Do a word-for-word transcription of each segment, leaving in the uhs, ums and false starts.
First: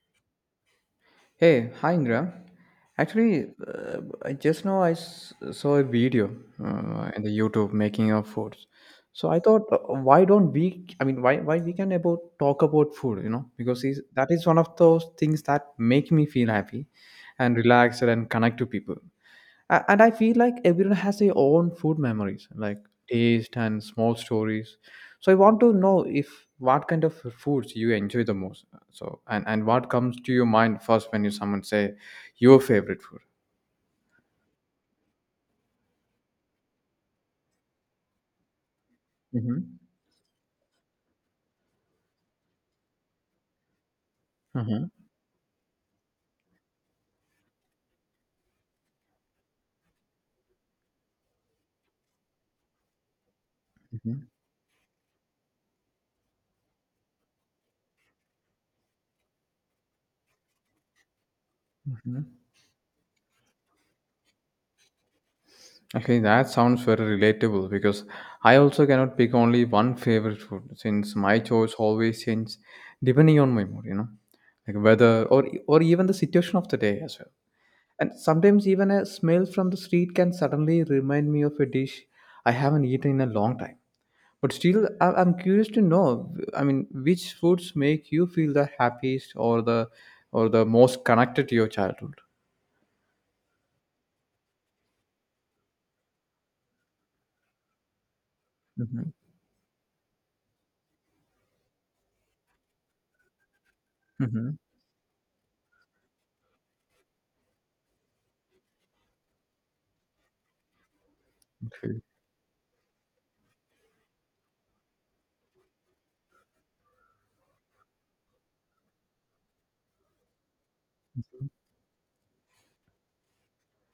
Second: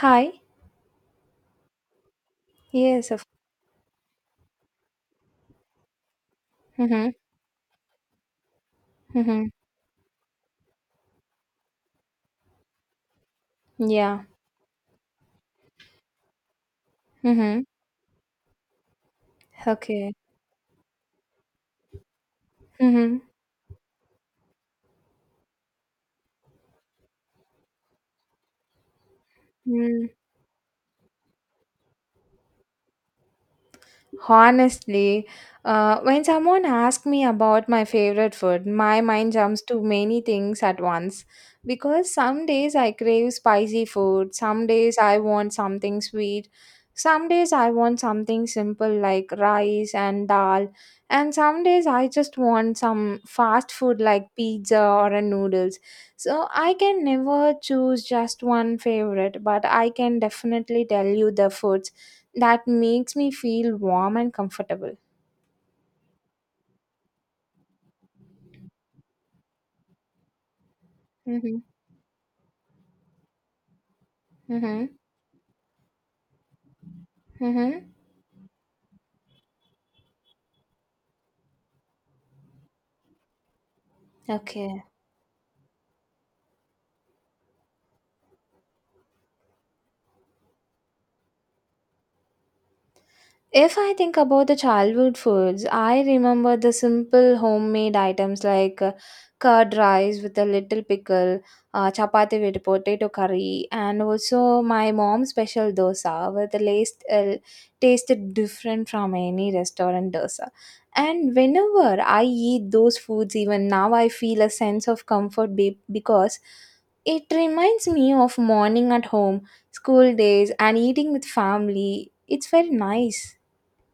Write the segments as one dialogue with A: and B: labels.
A: Hi.
B: Hey, hi Ingram.
A: Yes, of.
B: Actually, uh, I just now I s- saw a video uh,
A: Mhm.
B: in the YouTube making of foods. So I
A: Mhm.
B: thought, uh, why don't we? I mean, why why we can about talk about food? You know, because is
A: Yeah.
B: that is one of those things that make me feel happy and
A: Mhm.
B: relaxed and connect to people. A- and I
A: Okay.
B: feel like everyone has their own food memories like
A: Mhm.
B: taste and small stories, so I want to know if what kind of foods you enjoy the most so and, and what
A: Mm.
B: comes to your mind first when you someone say your favorite food.
A: Honestly, uh, when someone asks me about my favorite food, my mind jumps
B: hmm
A: to many things at once. Because some days I crave spicy food, some
B: hmm
A: days I want something sweet, some days I want something simple like rice and dal, and some days I just want some fast food
B: hmm
A: like pizza or a noodles. So I can never choose just one favorite, but I can definitely tell you the foods
B: hmm
A: that makes me feel warm and comfortable.
B: Okay, that sounds very relatable because I also cannot pick only one favorite food since my
A: Mm-hmm.
B: choice always changes depending on my mood, you know, like
A: Mm-hmm.
B: weather or or even the situation of the day as well.
A: Mm-hmm.
B: And sometimes even a smell from the street can suddenly remind me of a dish I haven't eaten in a long time. But
A: Okay.
B: still, I- I'm curious to know. I mean, which foods make you feel the happiest or the or the most connected to your childhood?
A: If I think about the childhood foods, I remember the simple homemade items like uh,
B: Mm-hmm.
A: curd rice with a little pickle, uh, chapati with potato curry, and
B: Mm-hmm.
A: also my mom's special dosa with the taste uh, tasted different from any restaurant dosa. And whenever I eat those foods, even now I feel a sense of comfort be- because it reminds me of morning at home, school days, and eating with family. It's very nice.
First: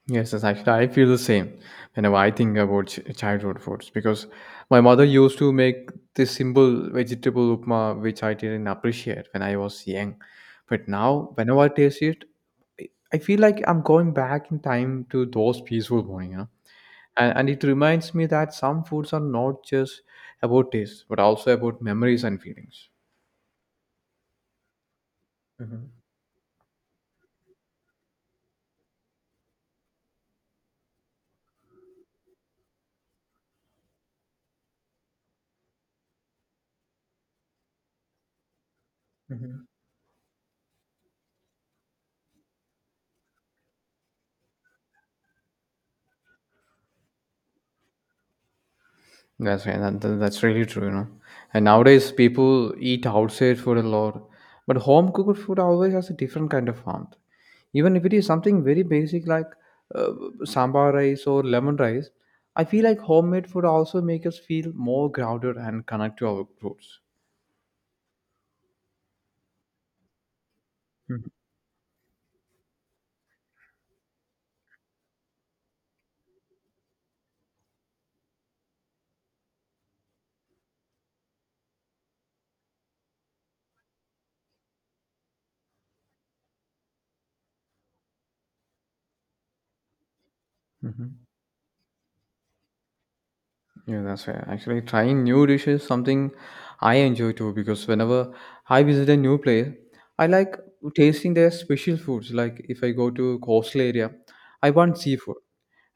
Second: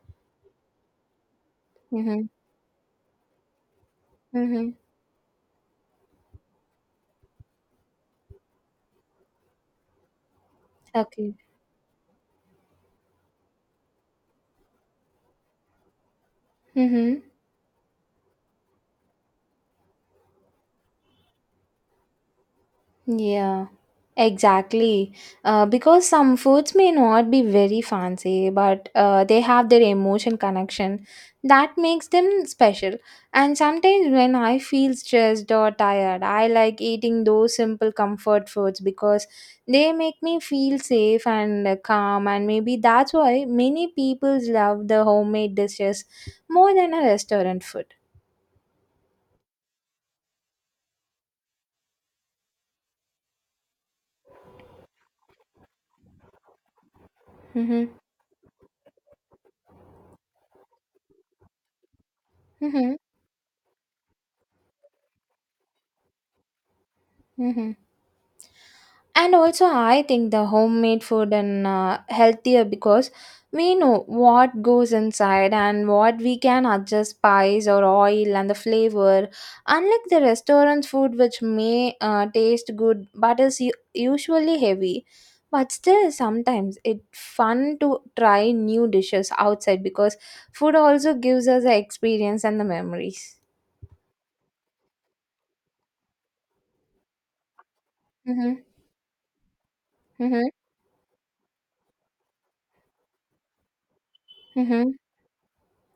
B: Yes, yes, actually, I feel the same whenever
A: Mhm.
B: I think about ch- childhood foods because
A: Mhm.
B: my mother used to make this simple vegetable upma, which I didn't appreciate when I was young. But now,
A: Okay.
B: whenever I taste it, I I feel like I'm going back in time to those peaceful morning, you know.
A: Mhm.
B: And, and it reminds me that some foods are not just about taste, but also about memories and feelings.
A: Yeah. Exactly. Uh,
B: Mhm,
A: because some foods may not be very fancy, but uh, they have their emotion connection that makes them special. And sometimes when I feel stressed or tired, I like eating those simple comfort foods because
B: mhm.
A: they make me feel safe and uh, calm. And maybe that's why many people love the homemade dishes more than a restaurant food.
B: That's right. That, that- that's really true, you know. And nowadays, people eat outside food a lot, but home cooked food always has a different kind of warmth.
A: Mhm.
B: Even if it is something very basic like uh, sambar rice or lemon rice, I feel
A: Mhm.
B: like homemade food also make us feel more grounded and connect to our roots.
A: Mhm. And also, I think the homemade
B: Mhm.
A: food and uh, healthier because we know what goes inside and what we can adjust spice or oil and the flavor. Unlike the restaurant food, which may uh, taste good but is u- usually heavy. But still, sometimes it's fun to try new dishes outside because food also
B: Mhm.
A: gives us the experience and the memories.
B: Yeah, that's fair. Actually, trying new dishes is something I enjoy too because whenever
A: Mm-hmm.
B: I visit a new place, I
A: Mm-hmm.
B: like tasting their special foods. Like if I go to coastal area, I
A: Mm-hmm.
B: want seafood,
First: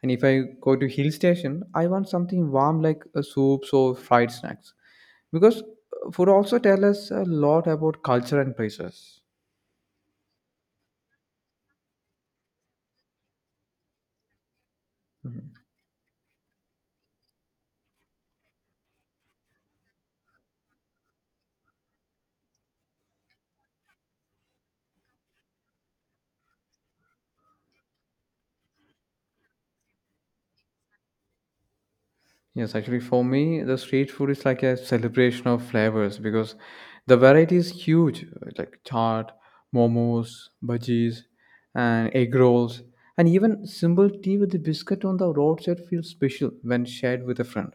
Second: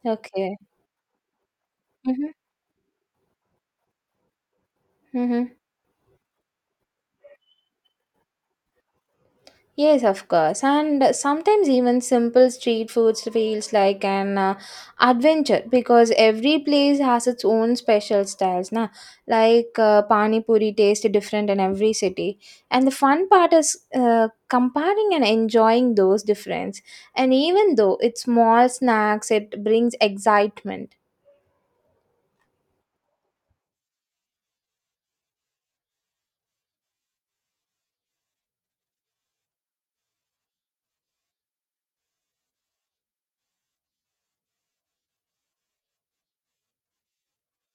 B: and if I
A: Okay.
B: go to hill station, I want
A: Mm-hmm.
B: something warm like uh, soups or fried snacks
A: Mm-hmm.
B: because uh, food also tell us a lot about culture and places.
A: Yes, of course. And uh, sometimes even simple street foods feels like an uh, adventure because every place has its own special styles, na? Like uh, pani puri tastes different in every city. And the fun part is uh, comparing and enjoying those difference. And even though it's small snacks, it brings excitement.
B: Yes, actually, for me, the street food is like a celebration of flavors because the variety is huge, uh, like chaat, momos, bhajis, and egg rolls, and even simple tea with the biscuit on the roadside feels special when shared with a friend.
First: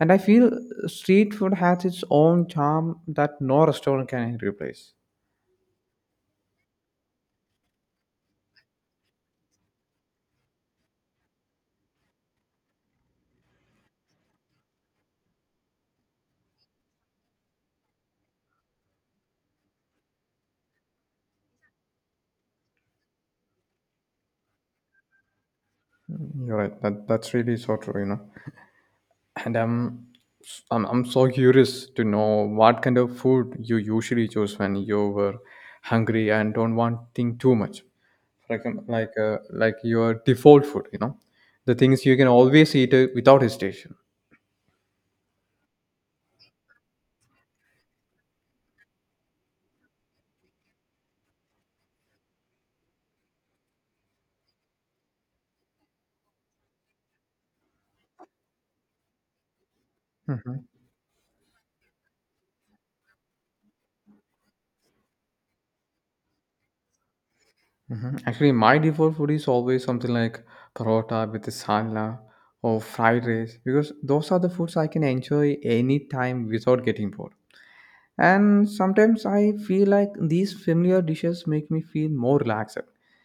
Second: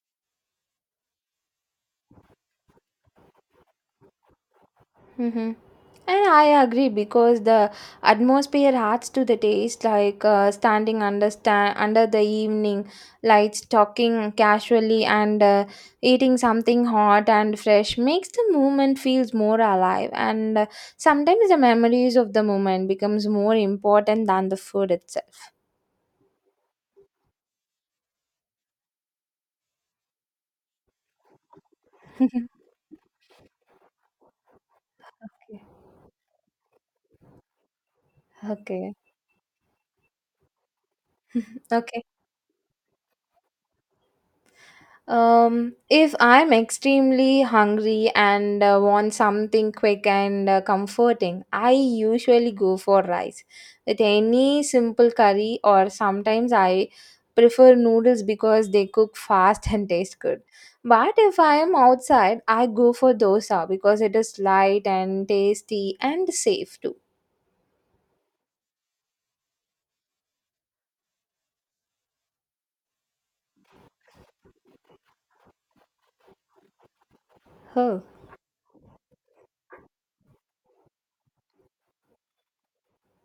B: And I feel street food has its own charm that no restaurant can replace.
A: Mm-hmm. And I agree because the atmosphere adds to the taste, like uh, standing under sta- under the evening lights, talking casually, and uh, eating something hot and fresh makes the moment feels more alive. And uh, sometimes the memories of the moment becomes more important than the food itself.
B: You're right. That that's really so true. You know. And I'm, s- I'm I'm so curious to
A: Okay,
B: know what kind of food you usually choose when you were hungry and don't want think too much. For example,
A: okay.
B: like uh, like your default food, you know, the
A: Okay.
B: things you can always eat uh, without hesitation.
A: Um, if I'm extremely hungry and uh, want something quick and uh, comforting, I usually go for rice with any simple curry, or sometimes I prefer noodles because they cook fast and taste good.
B: Mm-hmm.
A: But if I am outside, I go for dosa because it is light and tasty and safe too.
B: Mm-hmm. Actually, my default food is always something like parota with the salad or fried rice because those are the foods I can enjoy anytime without getting bored.
A: Oh.
B: And sometimes I feel like these familiar dishes make me feel more relaxed,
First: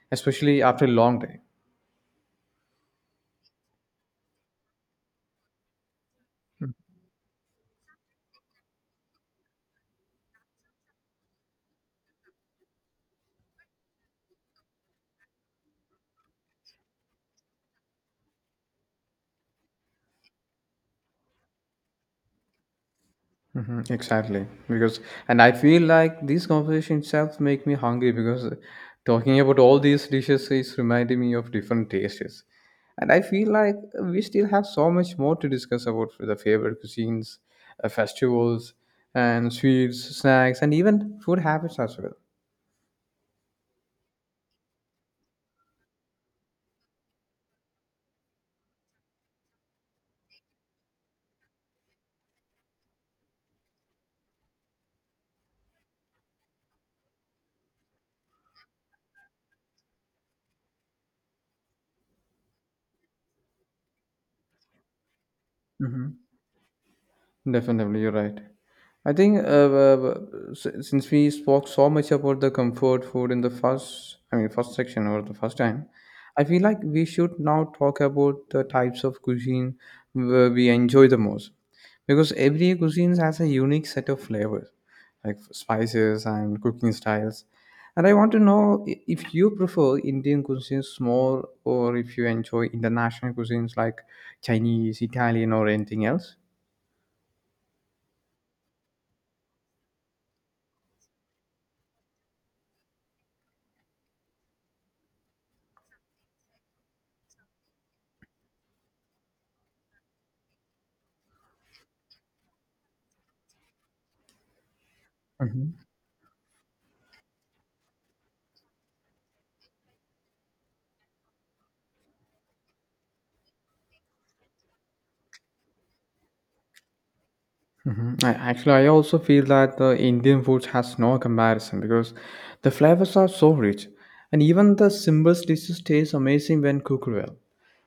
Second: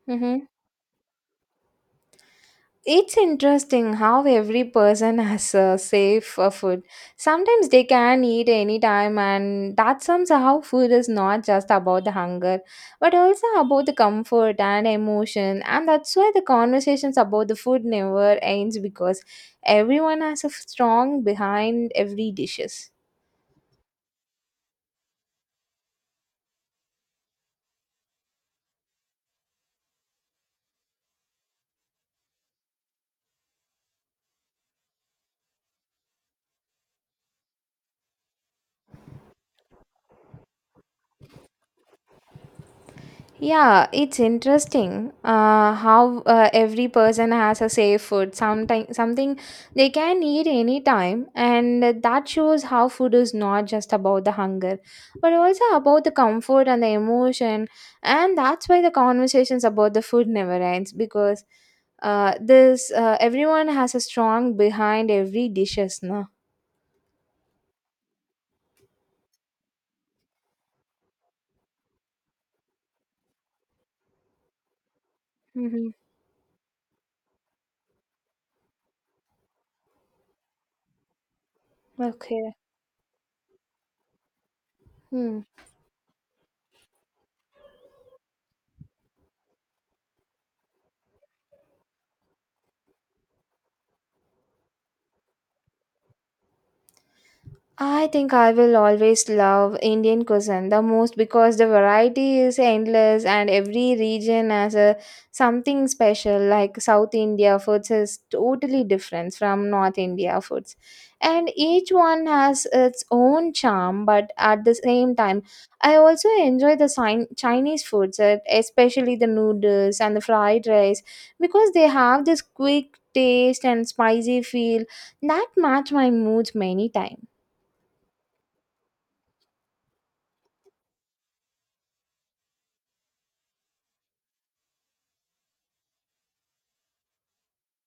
A: Mm-hmm.
B: especially after a long day.
A: It's interesting how every person has a safe uh, food. Sometimes they can eat anytime, and that somehow food is not just about the hunger, but also about the comfort and emotion. And that's why the conversations about the food never ends because everyone has a strong behind every dishes.
B: Hmm exactly. Because and I feel like this conversation itself make me hungry because talking about all these dishes is reminding me of different tastes. And I feel like we still have so much more to discuss about the favorite cuisines, uh, festivals, and sweets, snacks, and even food habits as well.
A: Yeah, it's interesting uh, how uh, every person has a safe food, sometime, something they can eat anytime, and that shows how food is not just about the hunger, but also about the comfort and the emotion. And that's why the conversations about the food never ends because uh, this uh, everyone has a strong behind every dishes, no?
B: Definitely, you're right. I think uh, uh, uh, s- since we spoke so much about the comfort food in the first, I mean, first section or the first time,
A: Mm-hmm.
B: I feel like we should now talk about the types of cuisine where we enjoy the most, because
A: Okay.
B: every cuisine has a unique set of flavors, like
A: Hmm.
B: spices and cooking styles. And I want to know i- if you prefer Indian cuisines more, or if you enjoy international cuisines like Chinese, Italian, or anything else.
A: I think I will always love Indian cuisine the most because the variety is endless and every region has a something special, like South India foods is totally different from North India foods, and each one has its own charm, but at the same time I also enjoy the Sin- Chinese foods, uh, especially the noodles and the fried rice, because they have this quick taste and spicy feel that match my moods many times.
B: Mhm. I actually, I also feel that the Indian food has no comparison because the flavors are so rich, and even the simplest dishes taste amazing when cooked well.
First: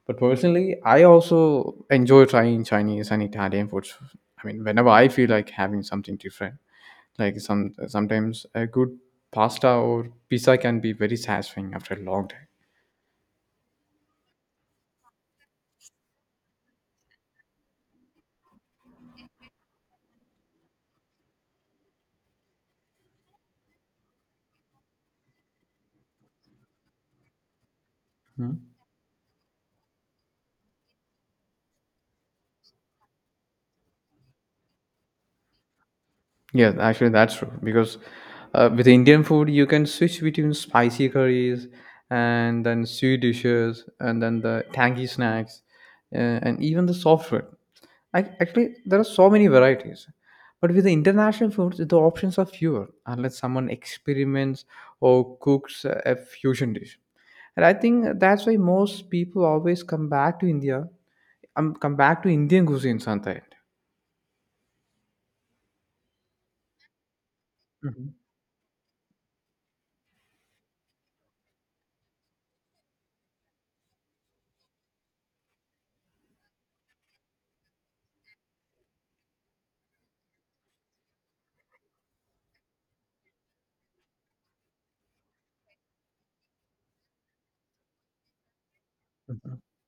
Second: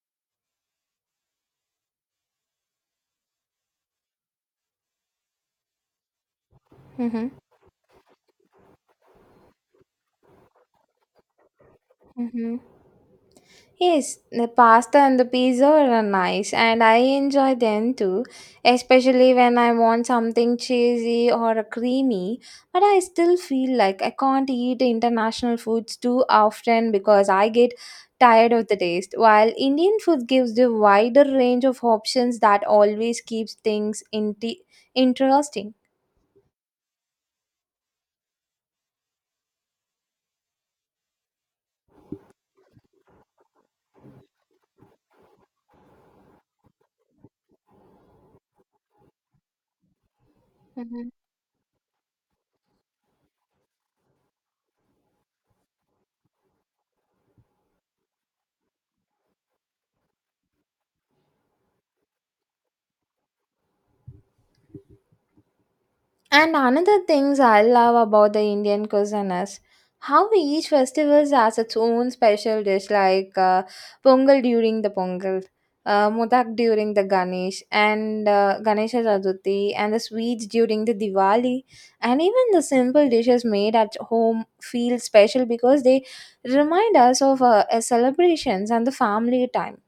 B: But personally, I also enjoy trying Chinese and Italian foods. I mean, whenever I feel like having something different,
A: Mhm,
B: like some sometimes a good pasta or pizza can be very satisfying after a long day.
A: mhm. Yes, the pasta and the pizza are nice, and I enjoy them too, especially when I want something cheesy or creamy. But I still feel like I can't eat international foods too often because I get tired of the taste, while Indian food gives the wider range of options that always keeps things in interesting.
B: Yeah, actually, that's true because uh, with Indian food, you can switch between spicy curries and then sweet dishes and then the tangy snacks uh, and even the soft food. I, actually, there are so many varieties. But with the international foods, the options are fewer unless someone experiments or cooks a fusion dish. And I think that's why most people always come back to India, um, come back to Indian cuisine sometimes.
A: And another things I love about the Indian cuisine is how each festival has its own special dish, like uh, Pongal during the Pongal, uh, Modak during the Ganesh and uh, Ganesha Chaturthi, and the sweets during the Diwali, and even the simple dishes made at home feel special because they remind us of uh, uh, celebrations and the family time.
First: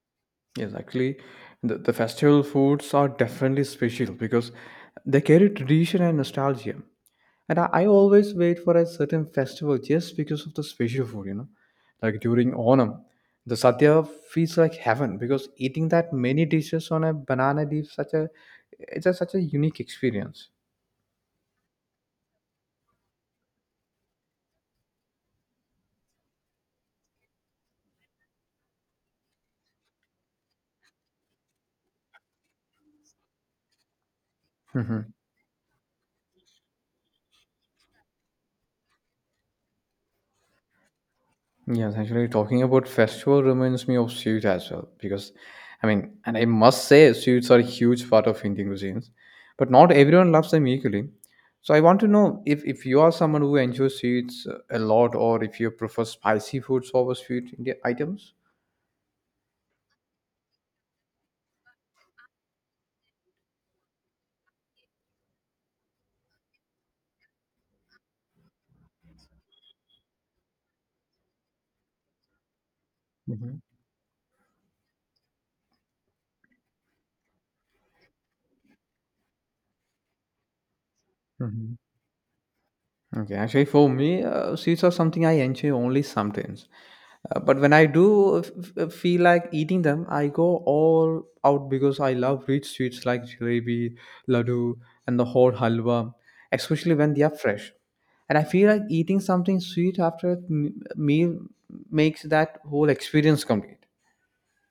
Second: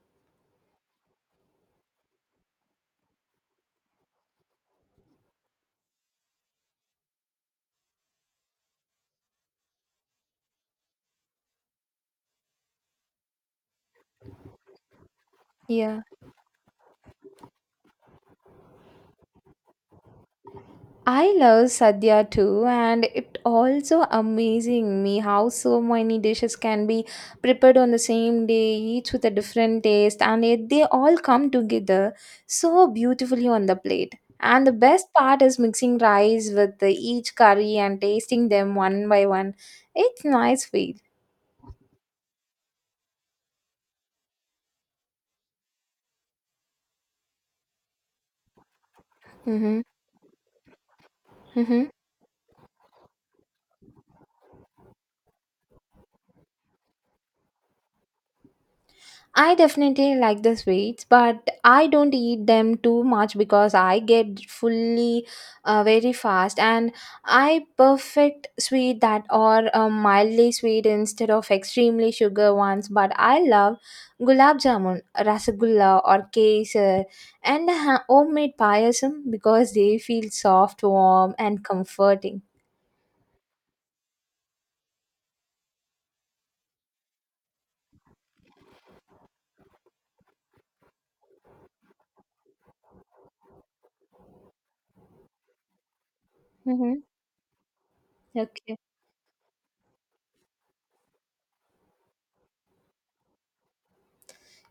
B: Yes, actually, the, the festival foods are definitely special because they carry tradition and nostalgia. And I, I always wait for a certain festival just because of the special food, you know. Like during Onam, the Sadhya feels like heaven because eating
A: Yeah.
B: that many dishes on a banana leaf such a it's a, such a unique experience.
A: I love Sadhya too, and it also amazing me how so many dishes can be prepared on the same day, each with a different taste, and yet they all come together so beautifully on the plate. And the best part is mixing rice with the, each curry and tasting them one by one. It's nice feel.
B: Yes, actually, talking about festival reminds me of sweets as well because, I mean, and I must say, sweets are a huge part of Indian cuisines, but
A: Mm-hmm.
B: not everyone loves them equally. So I want to know if, if you are someone who enjoys sweets uh, a lot, or if you prefer spicy foods over sweet Indian items.
A: I definitely like the sweets, but I don't eat them too much because I get fully uh, very fast, and I perfect sweet that are uh, mildly sweet instead of extremely sugar ones. But I love gulab jamun, rasgulla, or kesar, and ha- homemade payasam because they feel soft, warm, and
B: Hmm
A: comforting.
B: Okay, actually, for me, uh, sweets are something I enjoy only sometimes. Uh, but when I do f- f- uh, feel like eating them, I go all out because I love rich sweets like jalebi, laddu, and the whole halwa,
A: Hmm.
B: especially when they are fresh. And I feel like eating something sweet after a m- meal makes that whole experience complete.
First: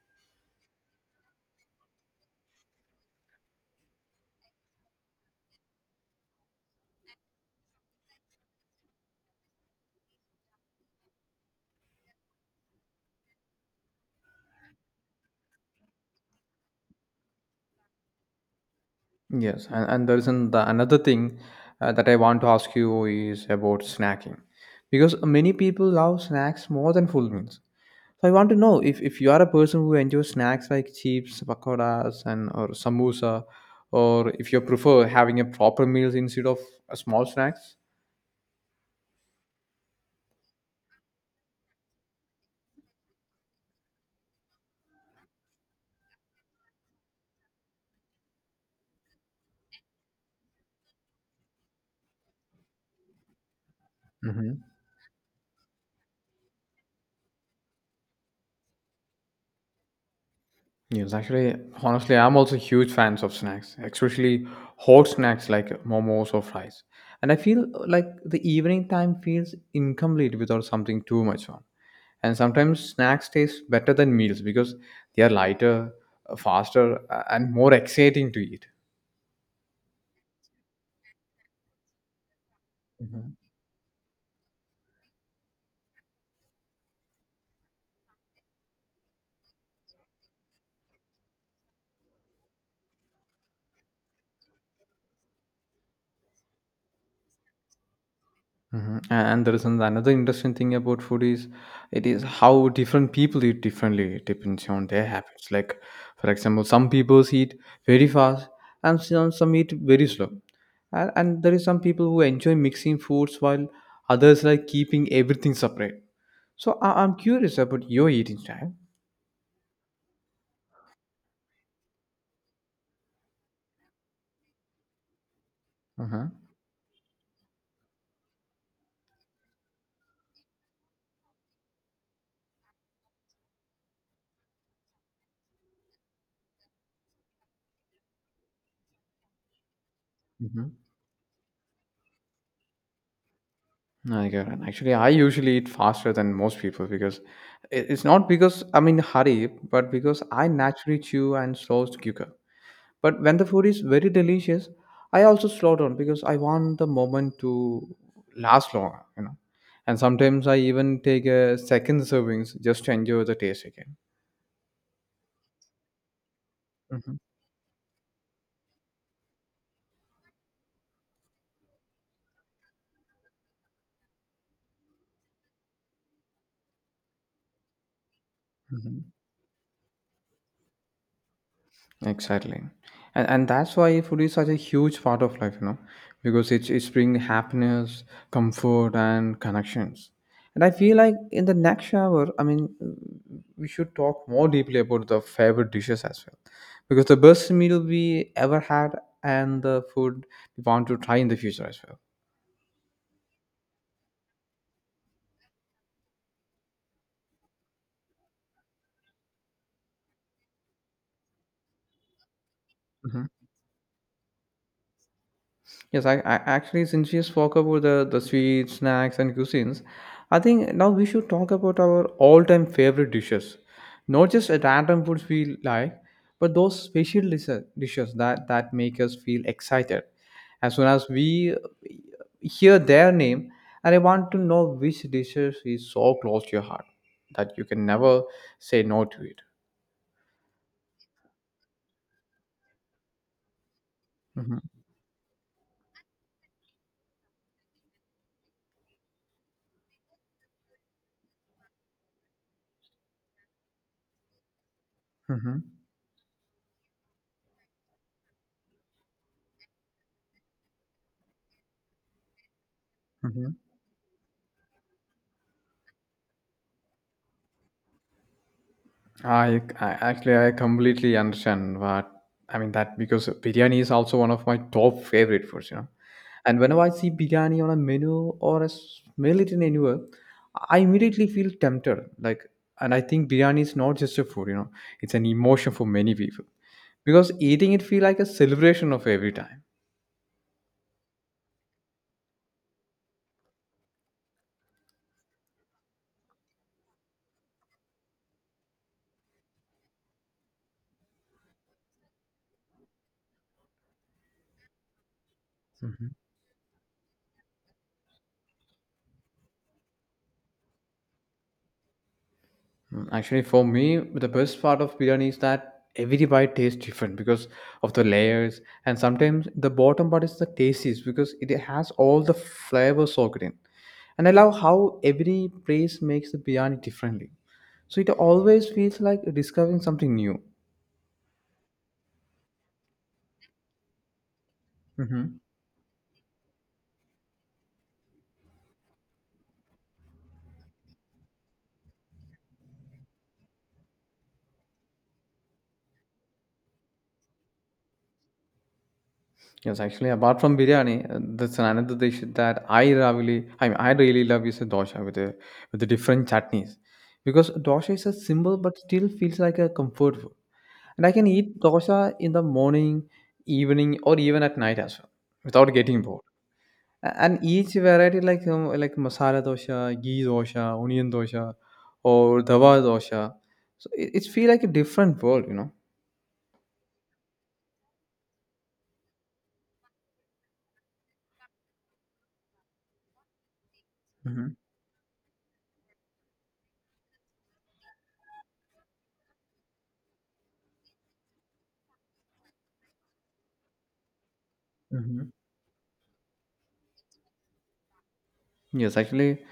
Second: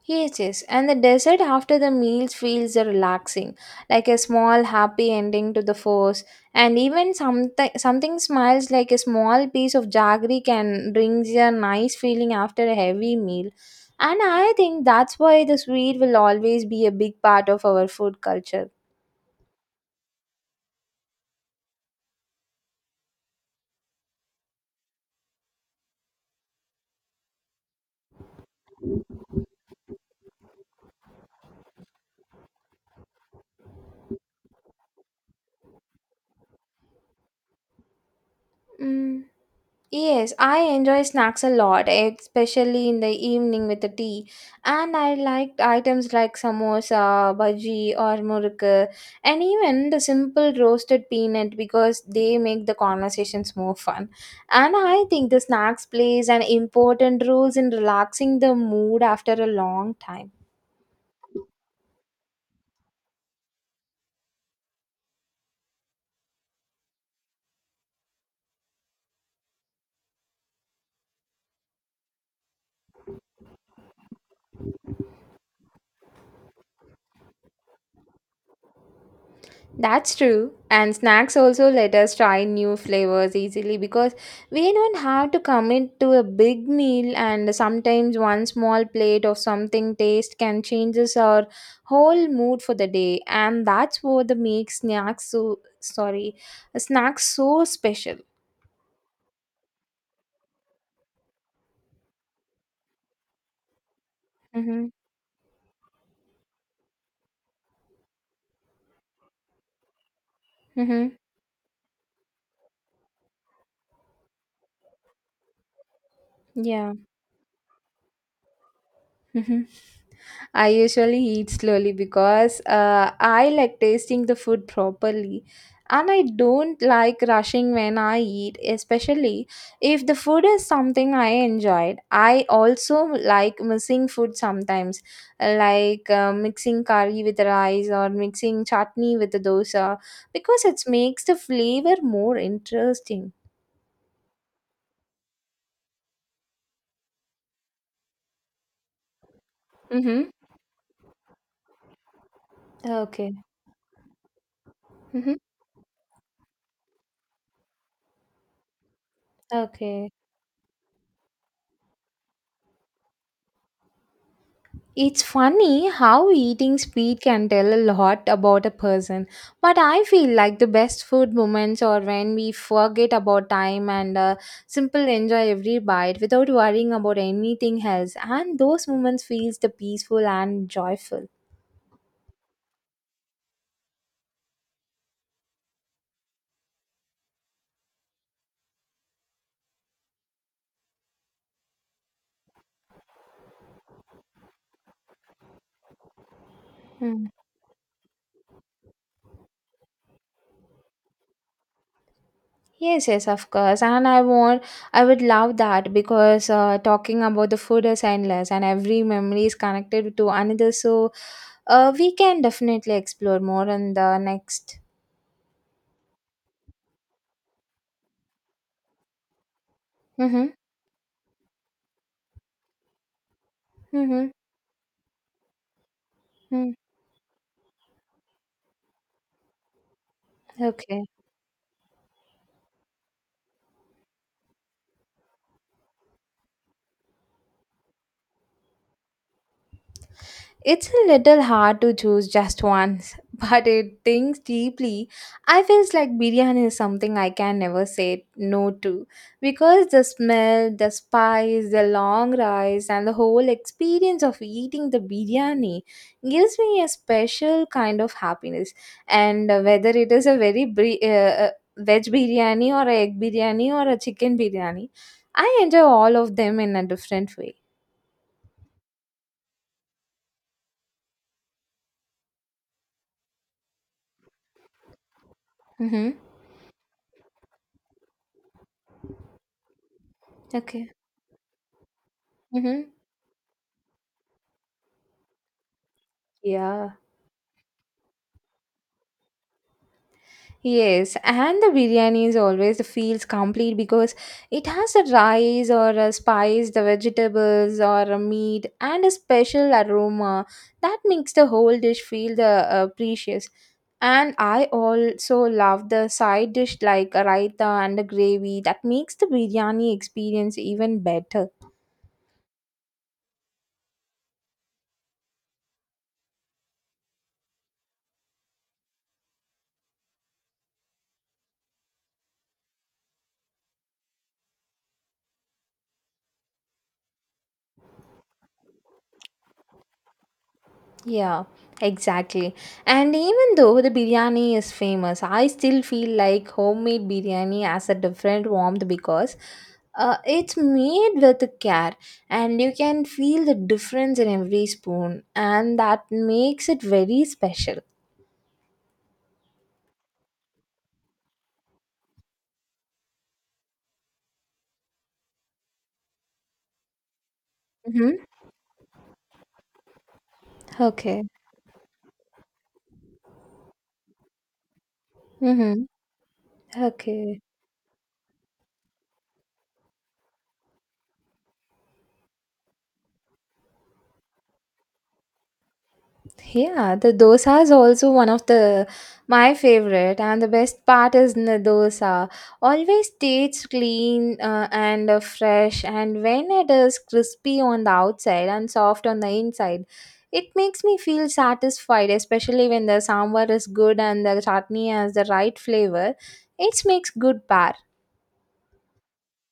A: Yes, yes. And the dessert after the meals feels relaxing, like a small happy ending to the force. And even something something smiles like a small piece of jaggery can brings a nice feeling after a heavy meal. And I think that's why the sweet will always be a big part of our food culture.
B: Yes, and, and there reason the another thing uh, that I want to ask you is about snacking, because many people love snacks more than full meals. So I want to know if, if you are a person who enjoys snacks like chips, pakoras, and or samosa, or if you prefer having a proper meal instead of a small snacks.
A: Mm. Yes, I enjoy snacks a lot, especially in the evening with the tea. And I like items like samosa, bhaji, or muruk, and even the simple roasted peanut because they make the conversations more fun. And I think the snacks plays an important role in relaxing the mood after a long time.
B: Yes, actually, honestly, I'm also huge fans of snacks, especially hot snacks like momos or fries. And I feel like the evening time feels incomplete without something too much on. And sometimes snacks taste better than meals because they are lighter, uh, faster, uh, and more exciting to eat.
A: That's true. And snacks also let us try new
B: Mhm.
A: flavors easily because we don't have to commit to a big meal, and sometimes one small plate of something taste can changes our whole mood for the day, and that's what the makes snacks so sorry, snacks so special.
B: Mhm. A- And there is an- another interesting thing about food is it is how different people eat differently. It depends on
A: Mm-hmm.
B: their habits. Like, for example, some people eat very fast and some, some eat very slow. And,
A: Mm-hmm.
B: and there is some people who enjoy mixing foods while others like keeping everything separate. So
A: Yeah.
B: I, I'm curious about your eating style.
A: Hmm. I usually eat slowly because uh, I like tasting the food properly. And I
B: Uh-huh.
A: don't like rushing when I eat, especially if the food is something I enjoyed. I also like mixing food sometimes, like uh, mixing curry with rice or mixing chutney with the dosa, because
B: Mm-hmm.
A: it makes the flavor more interesting.
B: I get it. Actually, I usually eat faster than most people because it- it's not because I'm in a hurry, but because
A: Mm-hmm.
B: I naturally chew and slow to quicker. But
A: Okay.
B: when the food is very delicious, I
A: Mm-hmm.
B: also slow down because I want the moment to last longer, you know. And
A: Okay.
B: sometimes I even take a second servings just to enjoy the taste again.
A: It's funny how eating
B: Mhm.
A: speed can tell a lot about a person, but I feel like the best food moments are when we forget about time and uh, simple enjoy every bite without worrying about anything else, and those moments feels the peaceful and joyful.
B: Exactly. And, and that's why food is such a huge part of life, you know, because it's it's bring happiness, comfort, and connections. And I feel like in the next hour, I mean, we should talk more deeply about the favorite dishes as well, because the
A: Mm.
B: best meal we ever had and the food we want to try in the future as well.
A: Yes, yes, of course, and I want, I would love that because uh, talking about the food is endless, and every memory is connected to another. So, uh, we can definitely
B: Mhm.
A: explore more in the next.
B: Yes, I, I actually since we spoke about the the sweets, snacks, and cuisines, I
A: Mm-hmm.
B: think now we should talk about our all-time favorite dishes, not
A: Mm-hmm.
B: just at random foods we like, but
A: Mm-hmm.
B: those special dis- dishes that that make us feel excited. As soon
A: Okay.
B: as we uh, hear their name, and I want to know which dishes is so close to your heart that you can never say no to it.
A: It's a little hard to choose just once, but it thinks
B: Mm-hmm.
A: deeply. I feels like biryani is something I can never say no to because the smell, the spice, the long rice, and the whole experience of eating the
B: Mm-hmm.
A: biryani gives me a special kind of happiness. And uh, whether it is a very bri- uh, uh, veg biryani or a egg
B: Mm-hmm.
A: biryani or a chicken biryani, I enjoy all of them in a different way.
B: I, I actually I completely understand what I mean that because biryani is also one of my top favorite foods, you know.
A: Mm-hmm.
B: And whenever I see biryani on a menu or I smell it in anywhere, I
A: Okay.
B: immediately feel tempted. Like,
A: Mm-hmm.
B: and I think biryani is not just a food, you know, it's an emotion for many people
A: Yeah.
B: because eating it feel like a celebration of every time.
A: Yes, and the biryani is always feels complete because it has the rice or a spice, the vegetables or a meat, and a special aroma that makes the whole dish feel the uh, precious. And I also love the side dish like a raita and a gravy that makes the biryani experience even better.
B: Mm, actually, for me, the best part of biryani is that every bite tastes different because of the layers, and sometimes the bottom part is the tastiest because it has all the flavors soaked in. And I love how every place makes the biryani differently, so it always feels like discovering something new.
A: Yeah, exactly. And even though the biryani is famous,
B: Mm-hmm.
A: I still feel like homemade biryani has a different warmth because uh, it's made with care and you can feel the difference in every spoon, and that makes it very special.
B: Yes, actually, apart from biryani, uh, that's another dish that I really, I mean, I really love is a dosha with the with the different chutneys, because dosha is a
A: Mm-hmm.
B: simple but still feels like a comfort food, and I
A: Okay.
B: can eat dosha in the morning, evening, or even at night as well without
A: Mm-hmm.
B: getting bored. A- And
A: Okay.
B: each variety, like um, like masala dosha, ghee dosha, onion dosha, or dawa dosha, so it, it's feel like a different world, you know.
A: Yeah, the dosa is also one of the my favorite, and the best part is the dosa. Always tastes clean
B: Hmm
A: uh, and uh, fresh, and when it is crispy on the outside and soft on the inside, it makes me feel satisfied. Especially when the sambar is good and the chutney has
B: hmm
A: the right flavor, it makes good pair.
B: Yes, actually,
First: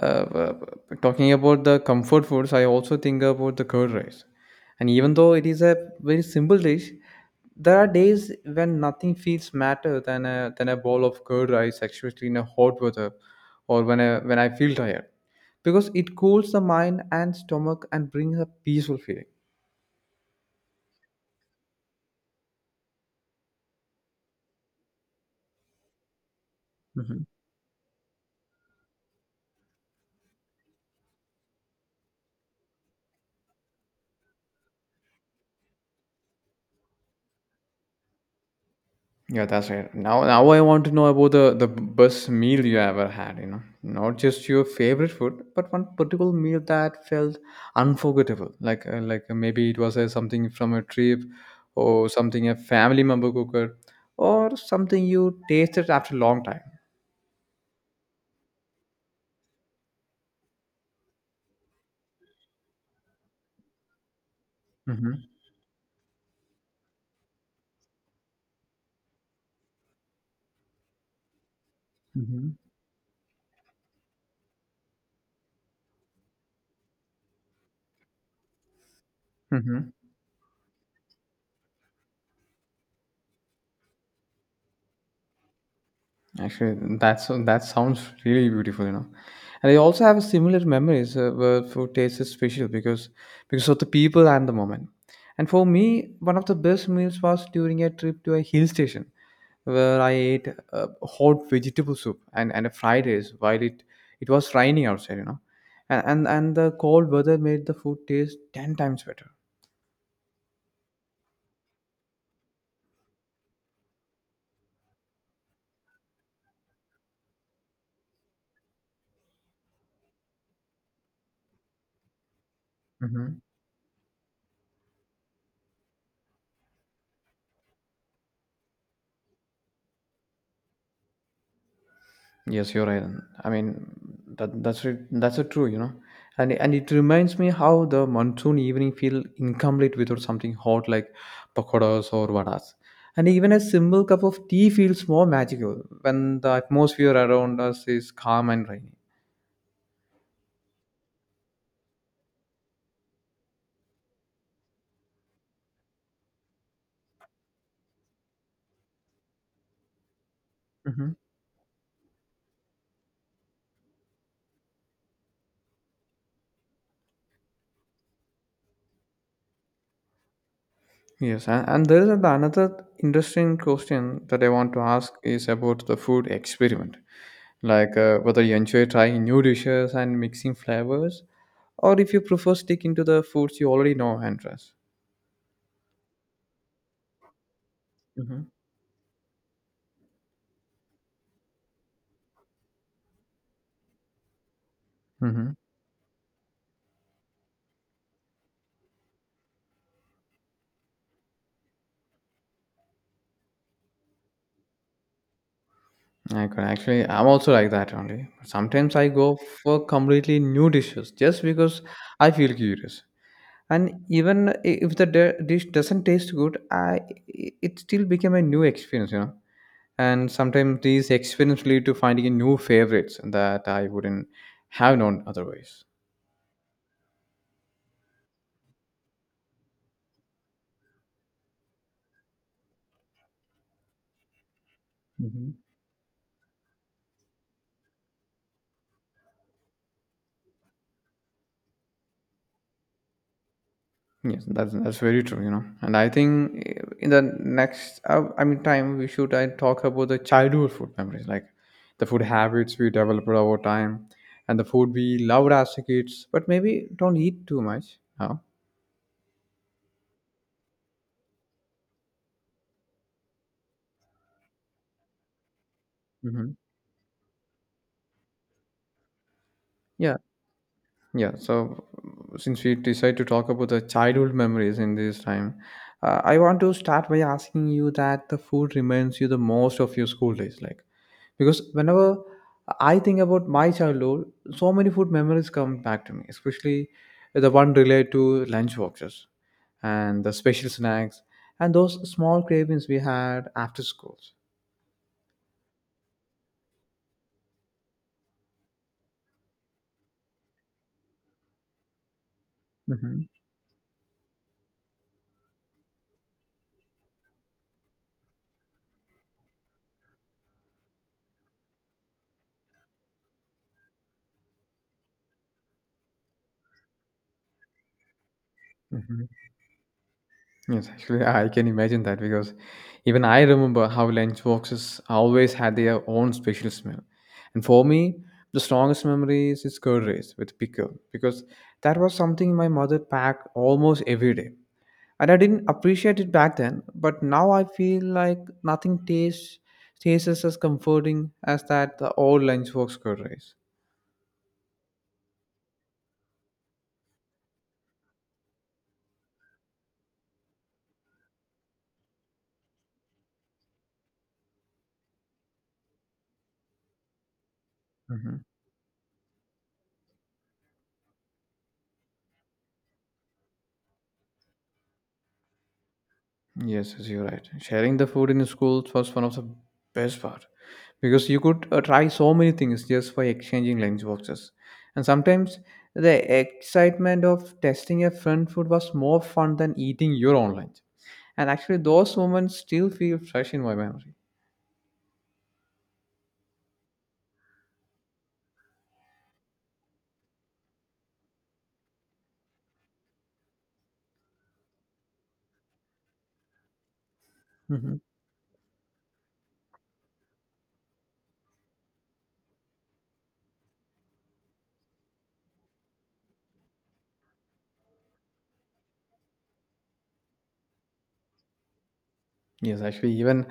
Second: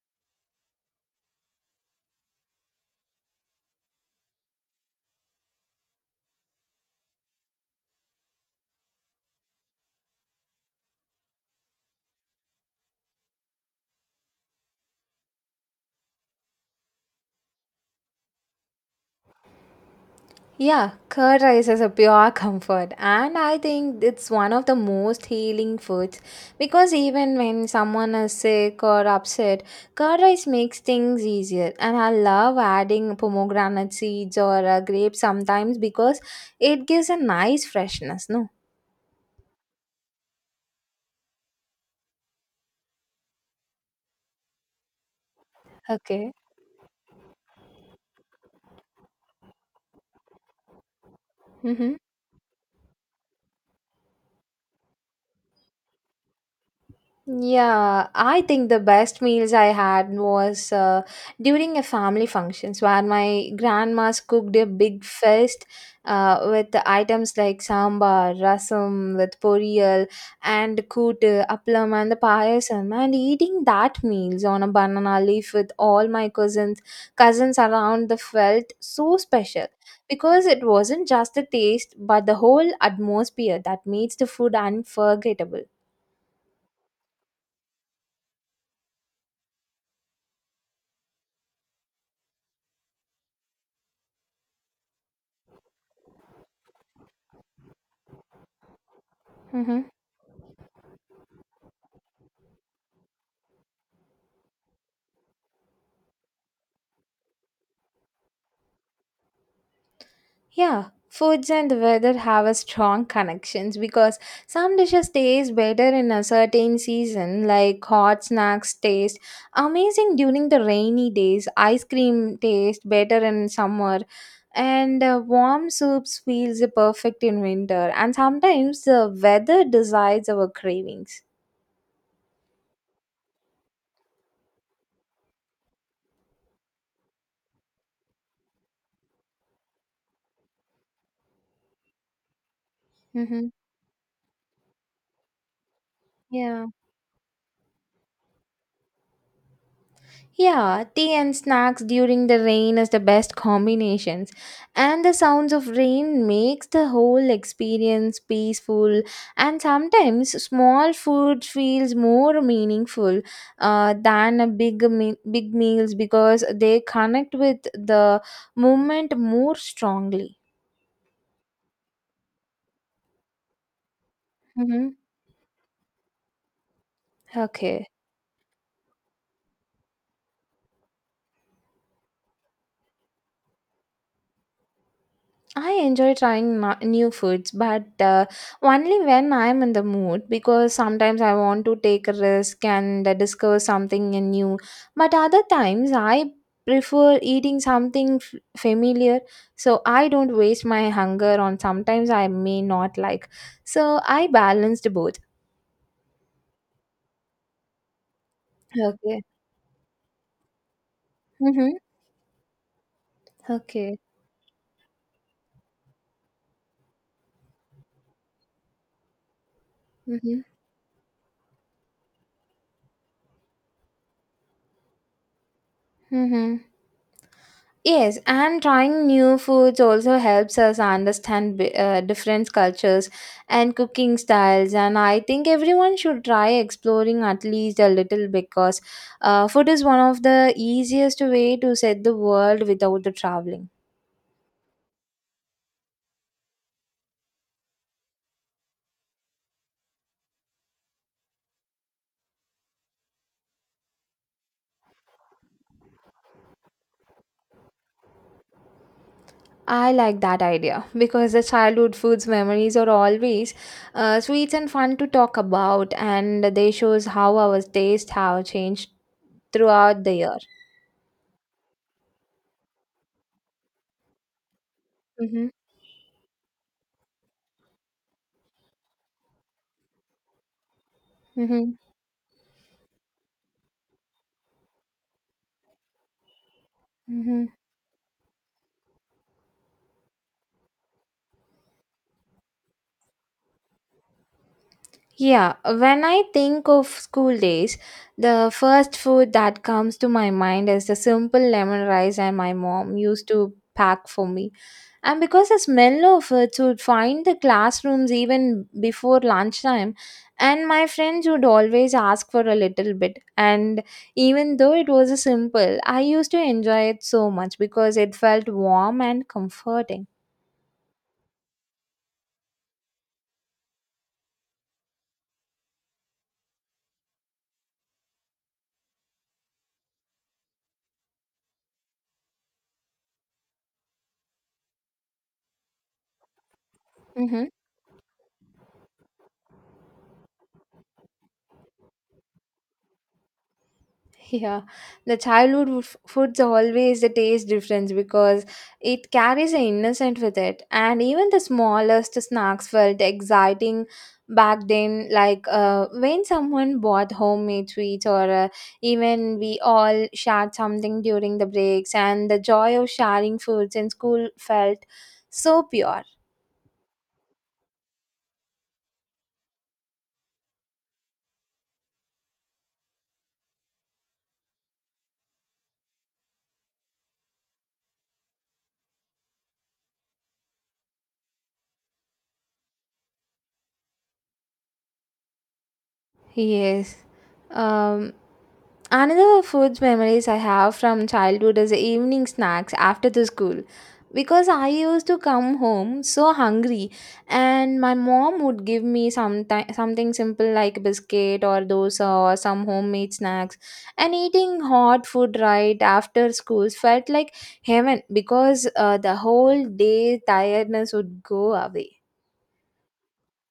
B: uh, b- talking about the comfort foods, I also think about the curd rice. And even though it is a very simple dish, there are days when nothing feels matter than a than a bowl of curd rice, especially in a hot weather, or when I, when I feel tired, because it cools the mind and stomach and brings a peaceful feeling.
A: Yeah, curd rice is a pure comfort, and I think it's one of the most healing foods because
B: Mhm.
A: even when someone is sick or upset, curd rice makes things easier. And I love adding pomegranate seeds or uh, grapes sometimes because it gives a nice freshness. No,
B: Yeah, that's right. Now, now I want to know about the the best meal you ever had. You know, not just your favorite food, but one particular
A: okay.
B: meal that felt unforgettable. Like uh, like uh, maybe it was uh, something from a trip,
A: Mm-hmm.
B: or something a family member cooked, or something you tasted after a long time.
A: Yeah, I think the best meals I had was uh, during a family functions where my grandma's cooked a big
B: Mm-hmm.
A: feast uh, with the items like sambar, rasam with poriyal and kootu, appalam and the payasam and eating that meals on a banana leaf with all my cousins cousins around the felt so special
B: Mm-hmm.
A: because it wasn't just the taste but the whole atmosphere that makes the food unforgettable.
B: Actually, that's that sounds really beautiful, you know. And I also have a similar memories uh, where food taste is special because because of the people and the moment. And for me, one of the best meals was during a trip to a hill station
A: Mm-hmm.
B: where I ate uh, hot vegetable soup and and a fried rice while it it was raining outside, you know. And, and and the cold weather made the food taste ten times better.
A: Yeah, foods and the weather have a strong connections because some dishes taste better in a certain season, like hot snacks taste amazing during the rainy days, ice cream taste better
B: Mhm.
A: in summer, and uh, warm soups feels perfect in winter. And sometimes the weather decides our cravings.
B: Yes, you're right. I mean, that that's it. That's a True, you know. And and it reminds me how the monsoon evening feel incomplete without something hot like pakoras or vadas. And
A: Mm-hmm.
B: even a simple cup of tea feels more magical when the
A: Yeah.
B: atmosphere around us is calm and rainy.
A: Yeah, tea and snacks during the rain is the best combinations. And the sounds of rain makes the whole experience peaceful and sometimes small food feels more meaningful uh, than a big me- big meals because they connect with the moment more strongly.
B: Yes, and, and there is an- another interesting question that I want to
A: Mm-hmm.
B: ask is about the food experiment.
A: Okay.
B: Like uh, whether you enjoy trying new dishes and mixing flavors, or if you prefer sticking to the foods you already know and trust.
A: I enjoy trying ma- new foods, but uh,
B: Hmm
A: only when I'm in the mood because sometimes I want to take a risk and uh, discover something new. But other
B: hmm
A: times I prefer eating something f- familiar so I don't waste my hunger on sometimes I may not like. So I balanced both.
B: I could actually, I'm also like that only. Sometimes I
A: Okay.
B: go for completely new dishes just
A: Mm-hmm.
B: because I feel curious, and
A: Okay.
B: even if the de- dish doesn't taste good, I it still became a new experience, you know. And
A: Mm-hmm.
B: sometimes these experiences lead to finding a new favorites that I wouldn't have known otherwise.
A: Mm-hmm. Yes, and trying new foods also helps us understand bi- uh, different cultures and cooking styles. And I think
B: Mhm.
A: everyone should try exploring at least a little because uh, food is one of the easiest way to set the world without the traveling.
B: Yes, that's that's very true, you know. And I think eh, in the next uh, i mean time we should I talk about the childhood food memories, like the food habits we developed over time and the food we loved as kids but maybe don't eat too much now.
A: I like that idea because the childhood foods memories are always uh, sweet and fun to talk about, and
B: Mhm.
A: they shows how our taste have changed throughout the year.
B: Yeah, so uh, since we decide to talk about the childhood memories in this
A: Mm-hmm.
B: time, uh, I want to start by asking you that the food reminds you the most of your school days, like because
A: Mm-hmm.
B: whenever I think about my childhood, so many food memories come back to me, especially
A: Mm-hmm.
B: the one related to lunch boxes and the special snacks and those small cravings we had after schools.
A: Yeah, when I think of school days, the first food that comes to my mind is the simple lemon rice and my mom
B: Hmm
A: used to pack for me. And because the smell of it would find the classrooms even before lunchtime, and my friends would always ask for a little bit. And even though it was a simple, I used to enjoy it so much because it felt warm and comforting.
B: Yes, actually, I can imagine that because even I remember how lunch boxes always had their own special smell. And for me, the strongest memory is its curd rice with pickle because that was something my mother packed almost every day. And I didn't appreciate it back then, but now I feel like nothing tastes tastes as comforting as that the old lunchbox curd rice.
A: Yeah, the childhood f- foods are always the taste difference because it carries an innocent with it, and even the smallest snacks felt exciting back then. Like uh, when someone bought homemade sweets, or
B: Mhm.
A: uh, even we all shared something during the breaks, and the joy of sharing foods in school felt so pure.
B: Yes, yes, you're right. Sharing the food in schools was one of the best part because you could uh, try so many things just by exchanging lunch boxes. And sometimes the excitement of testing a friend food was more fun than eating your own lunch. And actually, those moments still feel fresh in my memory.
A: Yes. Um, Another food memories I have from childhood is the evening snacks after the school. Because I used to come home so hungry, and my
B: Hmm
A: mom would give me some something simple like biscuit or dosa or some homemade snacks. And eating hot food right after school felt like heaven because uh, the whole day tiredness would go away.
B: Yes, actually, even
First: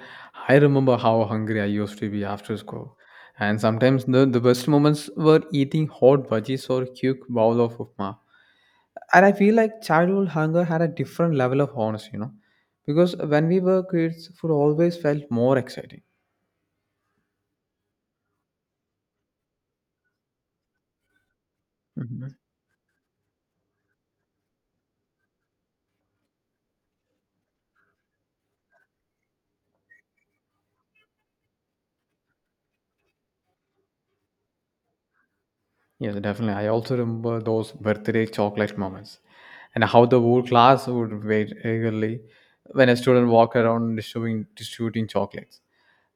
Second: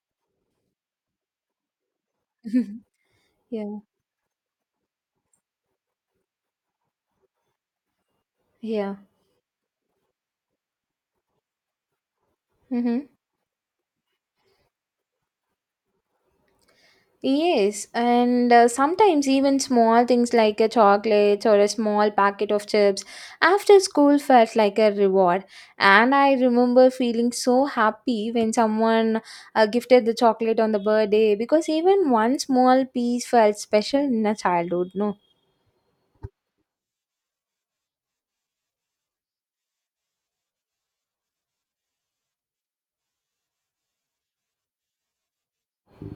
B: I remember how hungry I used to be after school. And
A: Yeah,
B: sometimes the, the best moments were eating hot veggies or a cute bowl of upma,
A: yeah.
B: and I feel like childhood hunger had a different level of honesty, you know,
A: Hmm.
B: because when we were kids, food always felt more exciting.
A: Yes, and uh, sometimes even small things like a chocolate or a small
B: Mhm.
A: packet of chips after school felt like a reward. And I remember feeling so happy when someone uh, gifted the chocolate on the birthday because even one small piece felt special in a childhood, no?
B: Yes, definitely. I also remember those birthday chocolate moments and how the whole class would wait eagerly when a student walked around distributing, distributing chocolates.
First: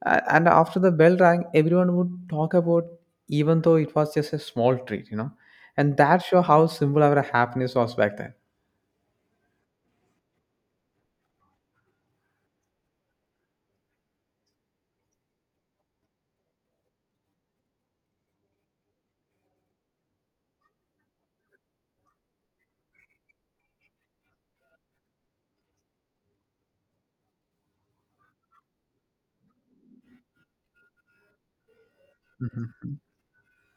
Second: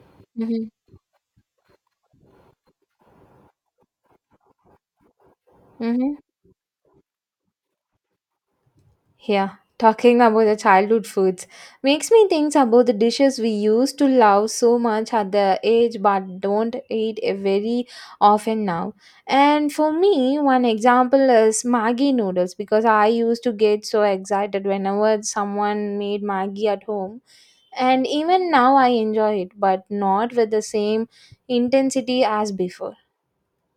B: A- And after the bell rang, everyone would talk about even though it was just a small treat, you know. And
A: Mm-hmm.
B: that show how simple our happiness was back then.
A: Yeah, talking about the childhood foods makes me think about the dishes we used to love so much at the age but don't eat eh, very often now. And for me, one example is Maggi noodles because I used to get so excited whenever someone made Maggi at home. And even now I enjoy it, but not with the same intensity as before.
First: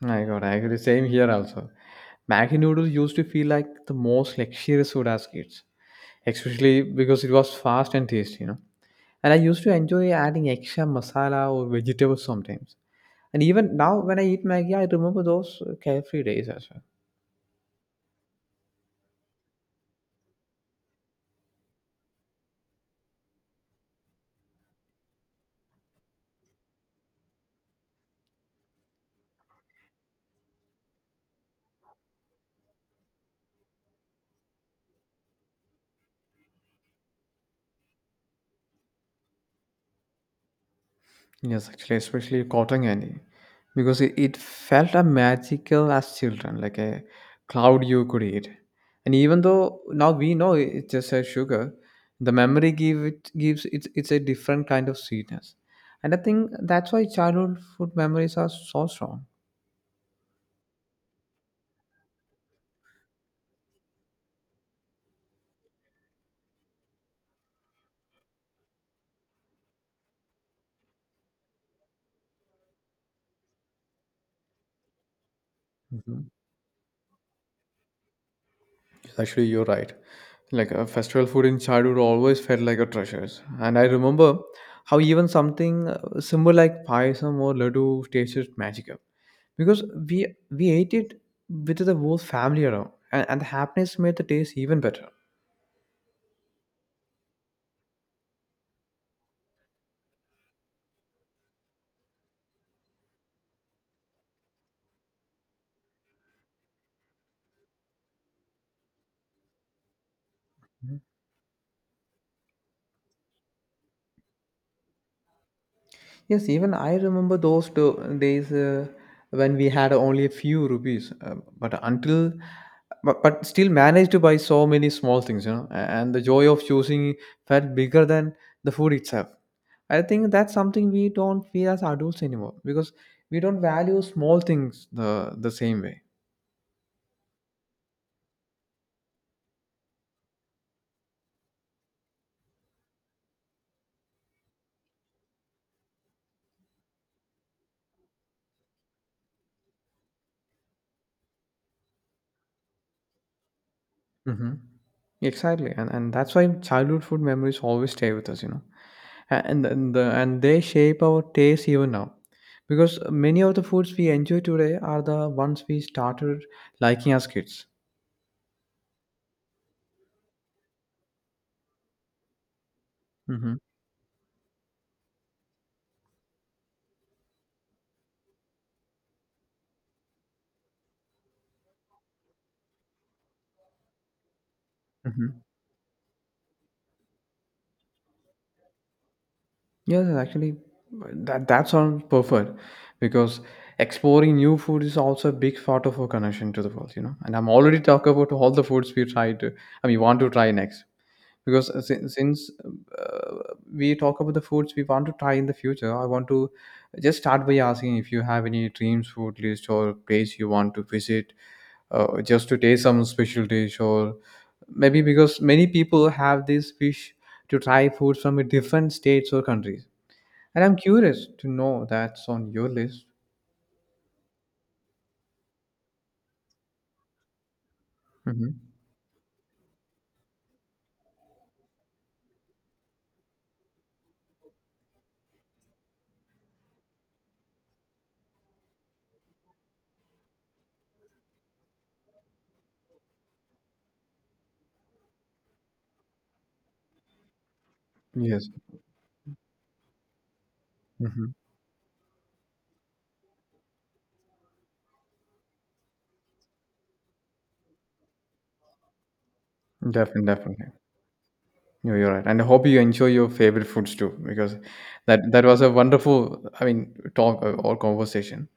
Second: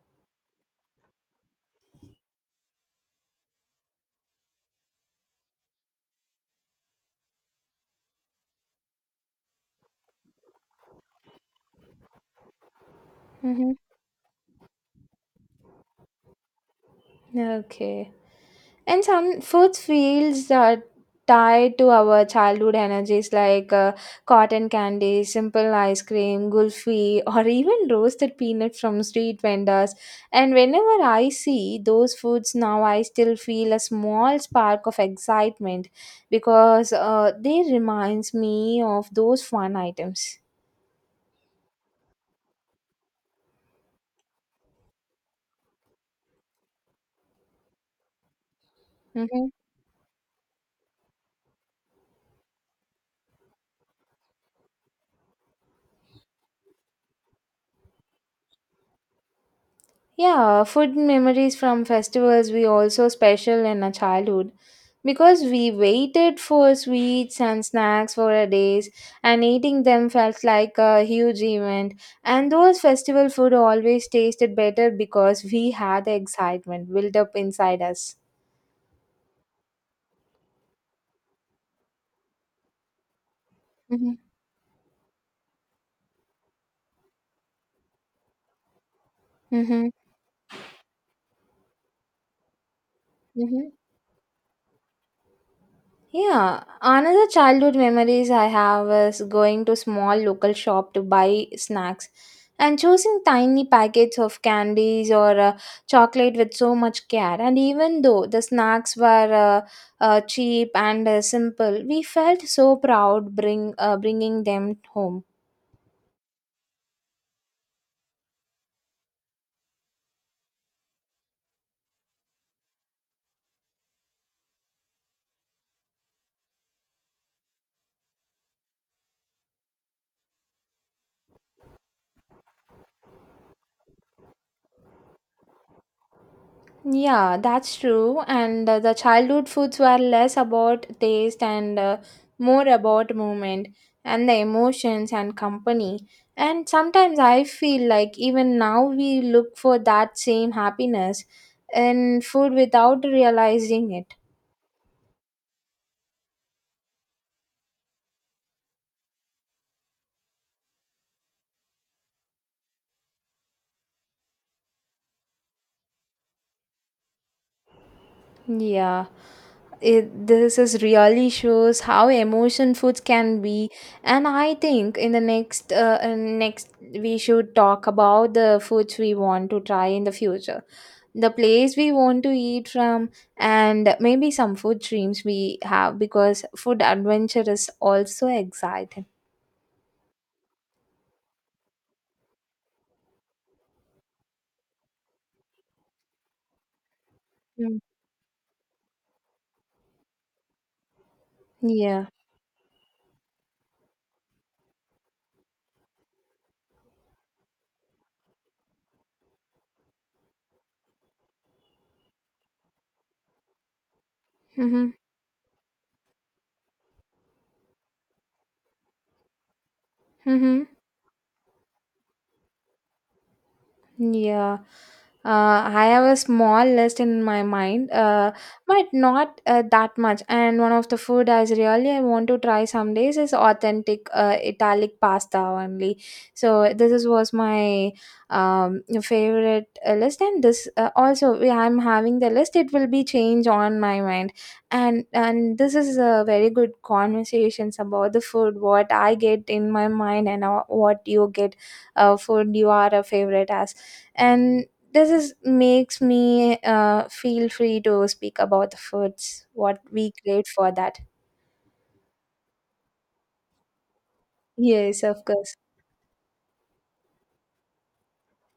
B: Oh my God, I agree. Same here also. Maggi noodles used to feel like the most luxurious food as kids, especially because it was fast and tasty, you know. And I used to enjoy adding extra masala or vegetables sometimes. And
A: Mm-hmm.
B: even now, when I eat Maggi, I remember those uh, carefree days as well.
A: Okay. And some food feels are tied to our childhood energies like uh, cotton candy, simple ice cream, gulfi, or even roasted peanut from street vendors. And whenever I see those foods now, I still feel a small spark of excitement because uh, they reminds me of those fun items.
B: Yes, actually, especially cotton candy, because it, it felt a magical as children, like a cloud you could eat. And even
A: Mhm.
B: though now we know it- it's just a sugar, the memory give it gives it's it's a different kind of sweetness. And I think that's why childhood food memories are so strong.
A: Yeah, food memories from festivals we also special in our childhood because we waited for sweets and snacks for a days and eating them felt like a huge event and those festival food always tasted better because we had the
B: Mm-hmm.
A: excitement built up inside us.
B: Actually, you're right. Like uh, festival food in childhood always felt like a treasure. And I
A: Mm-hmm.
B: remember how even something uh, simple like payasam or laddu tasted magical because we we ate it with the whole family around, and, and the
A: Mm-hmm.
B: happiness made the taste even better.
A: Yeah, another childhood memories I have is going to small local shop to buy snacks and choosing tiny packets of candies or uh, chocolate with so much care. And even though the snacks were uh, uh, cheap and uh, simple, we felt so proud bring uh, bringing them home.
B: Yes, even I remember those do- days uh, when we had only a few rupees, uh, but until, but, but still managed to buy so many small things, you know, a- and the joy of choosing felt bigger than the food itself. I think that's something we don't feel as adults anymore because we don't value small things the, the same way.
A: Yeah, that's true. And uh, the childhood foods were less about taste and uh, more about movement and the emotions and company. And sometimes I feel like even now we look for that same happiness in food without realizing it.
B: Hmm Exactly, and and that's why childhood food memories always stay with us, you know, A- and and the, and they shape our taste even now, because many of the foods we enjoy today are the ones we started liking as kids.
A: Yeah, it, this is really shows how emotion foods can
B: Mm-hmm.
A: be, and I think in the next uh, uh, next we should talk about the foods we want to try in the future. The place we want to eat from and maybe some food dreams we
B: Mm-hmm.
A: have because food adventure is also exciting.
B: Yes, actually, that that sounds perfect, because exploring new food is also a big part of our connection to the world, you know. And I'm already
A: Mm.
B: talking about all the foods we try to, I mean, want to try next. Because uh,
A: Yeah.
B: sin- since uh, we talk about the foods we want to try in the future, I want to just start by asking if you have any dreams food list or place you want to visit, uh, just to taste some special dish or
A: Mm-hmm.
B: maybe because many people have this wish to try food from a different states or countries, and
A: Mm-hmm.
B: I'm curious to know that's on your list.
A: Yeah, uh, I have a small list in my mind, uh,
B: Hmm
A: but not uh, that much. And one of the food I really I want to try some days is authentic uh, Italic pasta only. So this is, was my um, favorite uh, list, and this uh, also we- I'm having the list. It will be change on my mind, and and this is a very good conversations about the
B: yes
A: food, what I get in my mind, and uh, what
B: hmm
A: you get uh, food you are a favorite as and this is makes me uh, feel free to speak about the foods what we
B: definitely,
A: crave
B: definitely.
A: for that.
B: No, you're right. And I hope you enjoy your favorite foods too, because
A: Yes,
B: that
A: of
B: that
A: course.
B: was a wonderful, I mean, talk uh, or conversation.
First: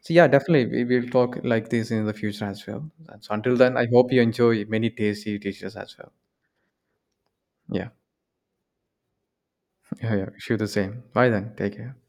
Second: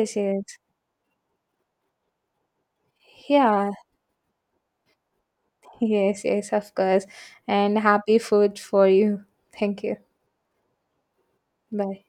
B: So yeah,
A: yes.
B: definitely we will talk like this in the future as well. So until
A: Yeah.
B: then, I hope you enjoy many tasty dishes as well.
A: Yes, yes, of course. And
B: Yeah,
A: happy food for you. Thank you.
B: yeah, yeah. Wish you the same. Bye then. Take care.
A: Bye.